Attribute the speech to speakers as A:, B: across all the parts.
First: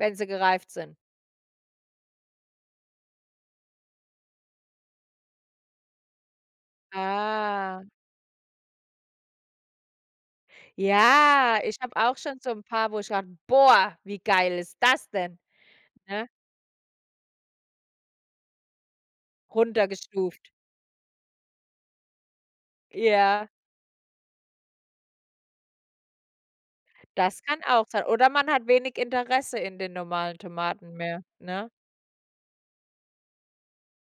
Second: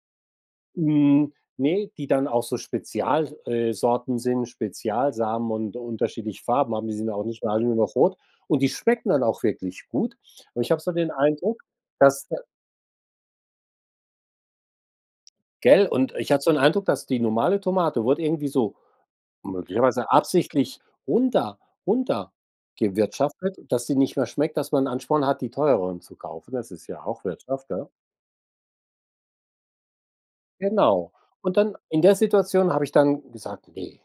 A: Wenn sie gereift sind.
B: Hm. Ne, die dann auch so Spezial äh, Sorten sind, Spezialsamen und unterschiedliche Farben haben. Die sind ja auch nicht mehr alle nur
A: Ah.
B: noch rot. Und die schmecken dann auch wirklich gut. Und ich habe so den
A: Ja,
B: Eindruck,
A: ich habe auch
B: dass
A: schon
B: der
A: so 'n paar, wo ich: [unintelligible] „Boah, wie geil ist das denn“,
B: Gell, und
A: ne?
B: ich hatte so 'n Eindruck, dass die normale Tomate wurde irgendwie so möglicherweise
A: Runtergestuft.
B: absichtlich runter
A: Ja.
B: runtergewirtschaftet, dass sie nicht mehr schmeckt, dass man 'n Ansporn hat, die teureren zu kaufen. Das ist ja auch
A: Das kann
B: Wirtschaft,
A: auch
B: ja.
A: sein. Oder man hat wenig Interesse in den normalen Tomaten
B: Genau.
A: mehr,
B: Und
A: ne?
B: dann in der Situation habe ich dann gesagt: „Ne,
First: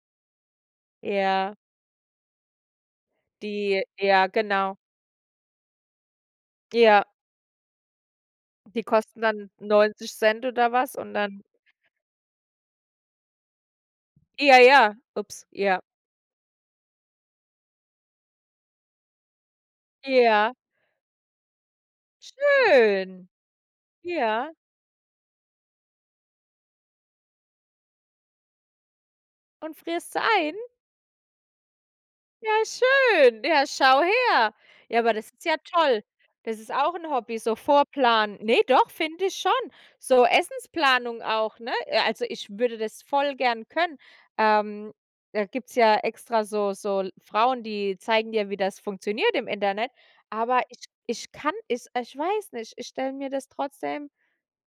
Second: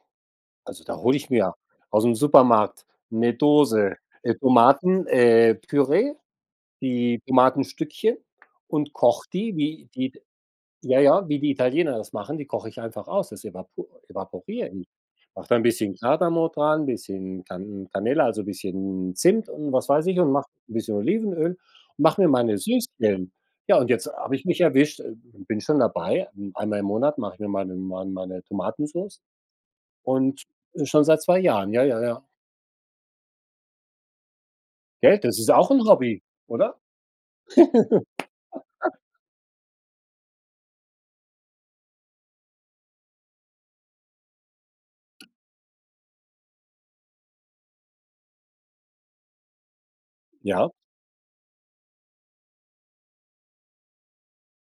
B: also, da hole ich mir
A: Ja.
B: aus'm Supermarkt 'ne
A: Die
B: Dose,
A: ja,
B: äh,
A: genau.
B: Tomaten äh, Püree,
A: Ja.
B: die Tomatenstückchen
A: Die
B: und
A: kosten
B: koche
A: dann
B: die, wie die
A: 90 ct oder was
B: ja
A: und
B: ja, wie
A: dann
B: die Italiener das machen, die koche ich einfach aus. Das evapo
A: Ja,
B: evaporiere ich.
A: ja, ups,
B: Mache da 'n
A: ja.
B: bisschen Kardamom dran, bisschen Can Canela, also, bisschen Zimt und was weiß ich und mache
A: Ja.
B: 'n bisschen Olivenöl, mache mir meine
A: Schön.
B: Süßquellen.“ Ja, und jetzt habe ich
A: Ja.
B: mich erwischt bin schon dabei, einmal im Monat mache ich mir meine mein meine Tomatensoße
A: Und frierst sie
B: und,
A: ein?
B: äh, schon seit 2 Jahren, ja, ja, ja.
A: Ja, schön. Ja, schau her. Ja, aber
B: Gell,
A: das
B: das
A: ist
B: ist
A: ja
B: auch 'n
A: toll.
B: Hobby,
A: Das ist
B: oder?
A: auch 'n Hobby, so Vorplanen. Ne, doch, finde ich schon. So Essensplanung auch, ne? Äh, also, ich würde das voll gern können. Ähm, da gibt's ja extra so so l Frauen, die zeigen dir, wie das funktioniert im Internet. Aber
B: Ja.
A: ich ich kann es ich weiß nicht, ich stelle mir das trotzdem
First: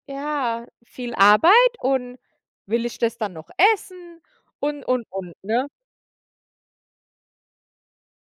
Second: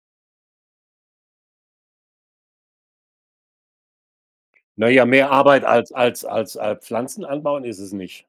A: ja, viel Arbeit und will ich das dann noch essen und,
B: Na
A: und,
B: ja, mehr
A: und,
B: Arbeit
A: ne?
B: als als als al Pflanzen anbauen ist es nicht.